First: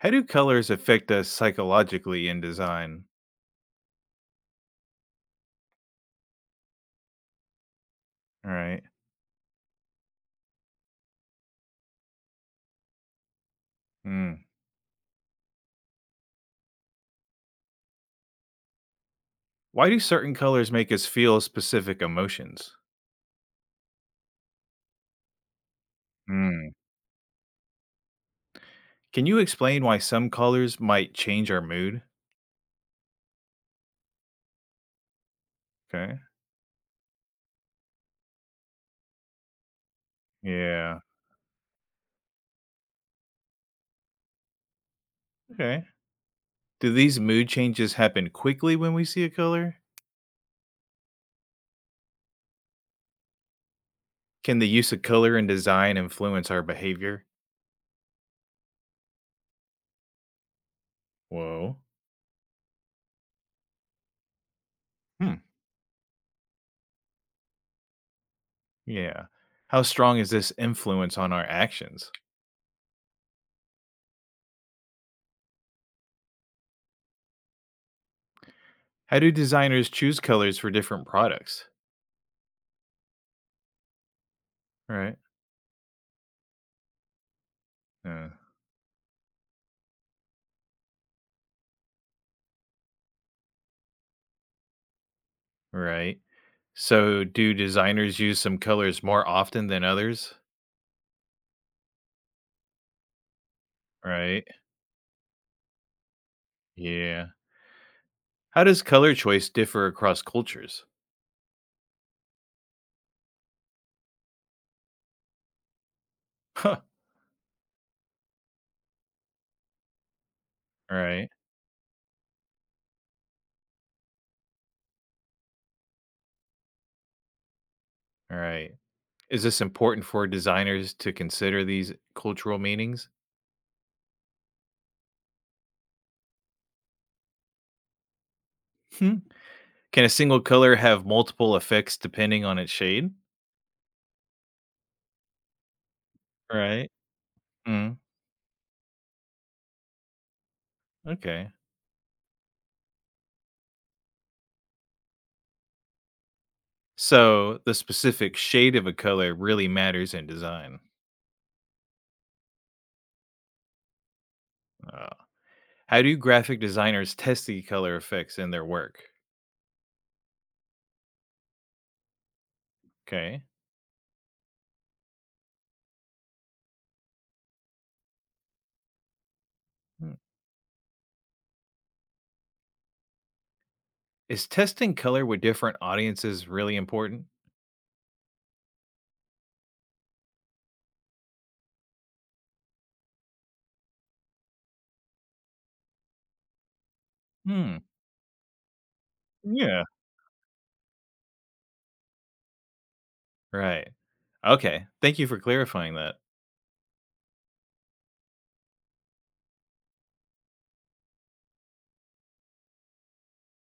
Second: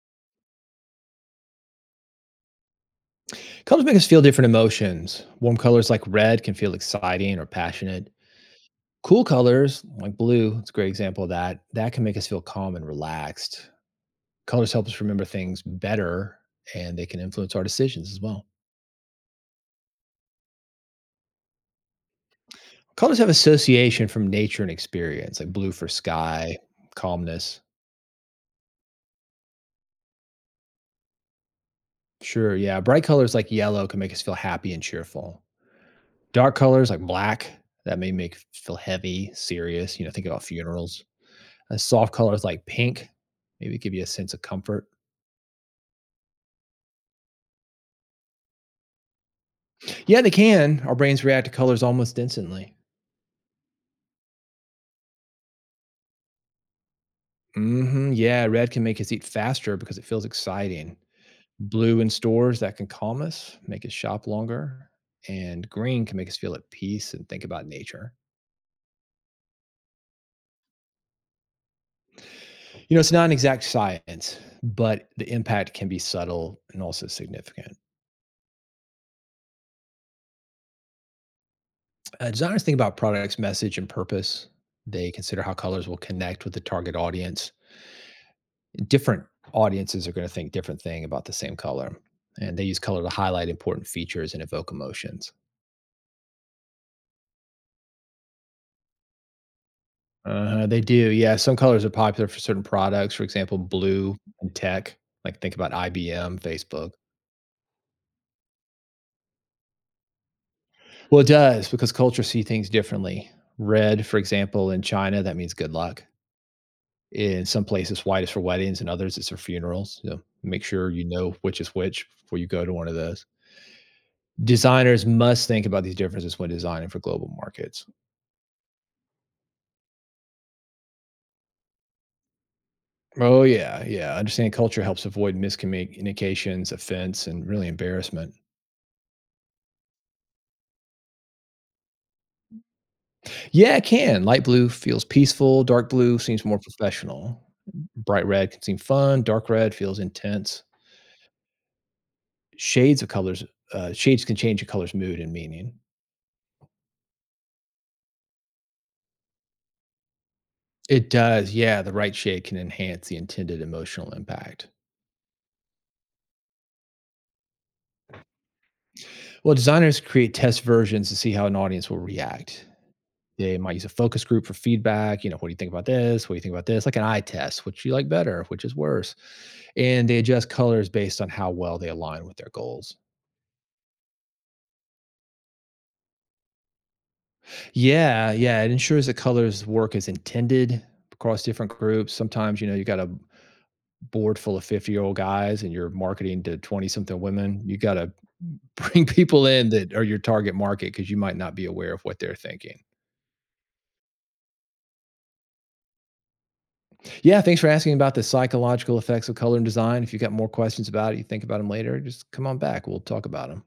How do colors affect us psychologically in design? Colors make us feel different emotions. Warm colors like red can feel exciting or passionate. All right. Cool colors like blue, it's a great example of that, that can make us feel calm and relaxed. Mm. Colors help us remember things better and they can influence our decisions as well. Why do certain colors make us feel specific emotions? Colors have association from nature and experience, like blue for sky, Mm. calmness. Can you explain why some colors might change our mood? Sure, yeah. Bright colors like yellow can make us feel happy and cheerful. Okay. Dark colors like black, that may make us feel heavy, serious, think about Yeah. funerals. A soft color is like pink. Maybe give you a sense of comfort. Okay. Do these mood changes happen quickly when we see a color? Yeah, they can. Our brains react to colors almost instantly. Can the use of color in design influence our behavior? Mm hmm. Yeah, red can make us eat faster because it feels exciting. Whoa. Blue in stores that can calm us, make us shop longer. Hmm. And green can make us feel at peace and think about nature. Yeah. How strong is this influence on our actions? You know, it's not an exact science, but the impact can be subtle and also significant. How do designers choose colors for different products? Designers think about products, message, and purpose. They Right. consider how colors will connect with the target audience. Uh, Different audiences are going to think different thing about the same color, and they use color to highlight important features and evoke emotions. right. So, do designers use some colors more often than others? They do, yeah. Some colors are popular for certain products, for example blue Right. and tech, like think about IBM, Facebook. Yeah. How does color choice differ across cultures? Well, it does because cultures see things differently. Red, for example, in China, that means good luck. Huh. In some places white is for weddings and others it's for funerals, so make sure All you right. know which is which before you go to one of those. Designers must think about these differences when designing for global markets. All right. Is this important for designers to consider these cultural meanings? Oh yeah, yeah. Understanding culture helps avoid miscommunications, offense, and really embarrassment. Hmm. Can a single color have multiple effects depending on its shade? Yeah, it can. Light blue feels peaceful. Dark blue seems more Right. professional. Mm. Bright red can seem fun. Dark red feels intense. Okay. Shades of colors, shades can change a color's mood and meaning. So, the specific shade of a color really matters in design. It does. Yeah, the right shade can enhance the intended emotional impact. Uh, how do graphic designers test the color effects in their work? Well, designers create test versions to see how an audience will react. Okay. They might use a focus group for feedback. You know, what do you think about this? What do you think about this? Like an eye test, which you like better, which is worse. And Hmm. they adjust colors based on how well they align with their goals. Is testing color with different audiences really important? Yeah, yeah. It ensures that colors work as intended across different groups. Sometimes, you got a board full of 50-year-old guys and you're marketing to 20 something women. Hmm. You got to bring people in Yeah. that are your target market because you might not be aware of what they're thinking. Right. Okay. Thank you for clarifying that. Yeah, thanks for asking about the psychological effects of color and design. If you've got more questions about it, you think about them later, just come on back. We'll talk about them.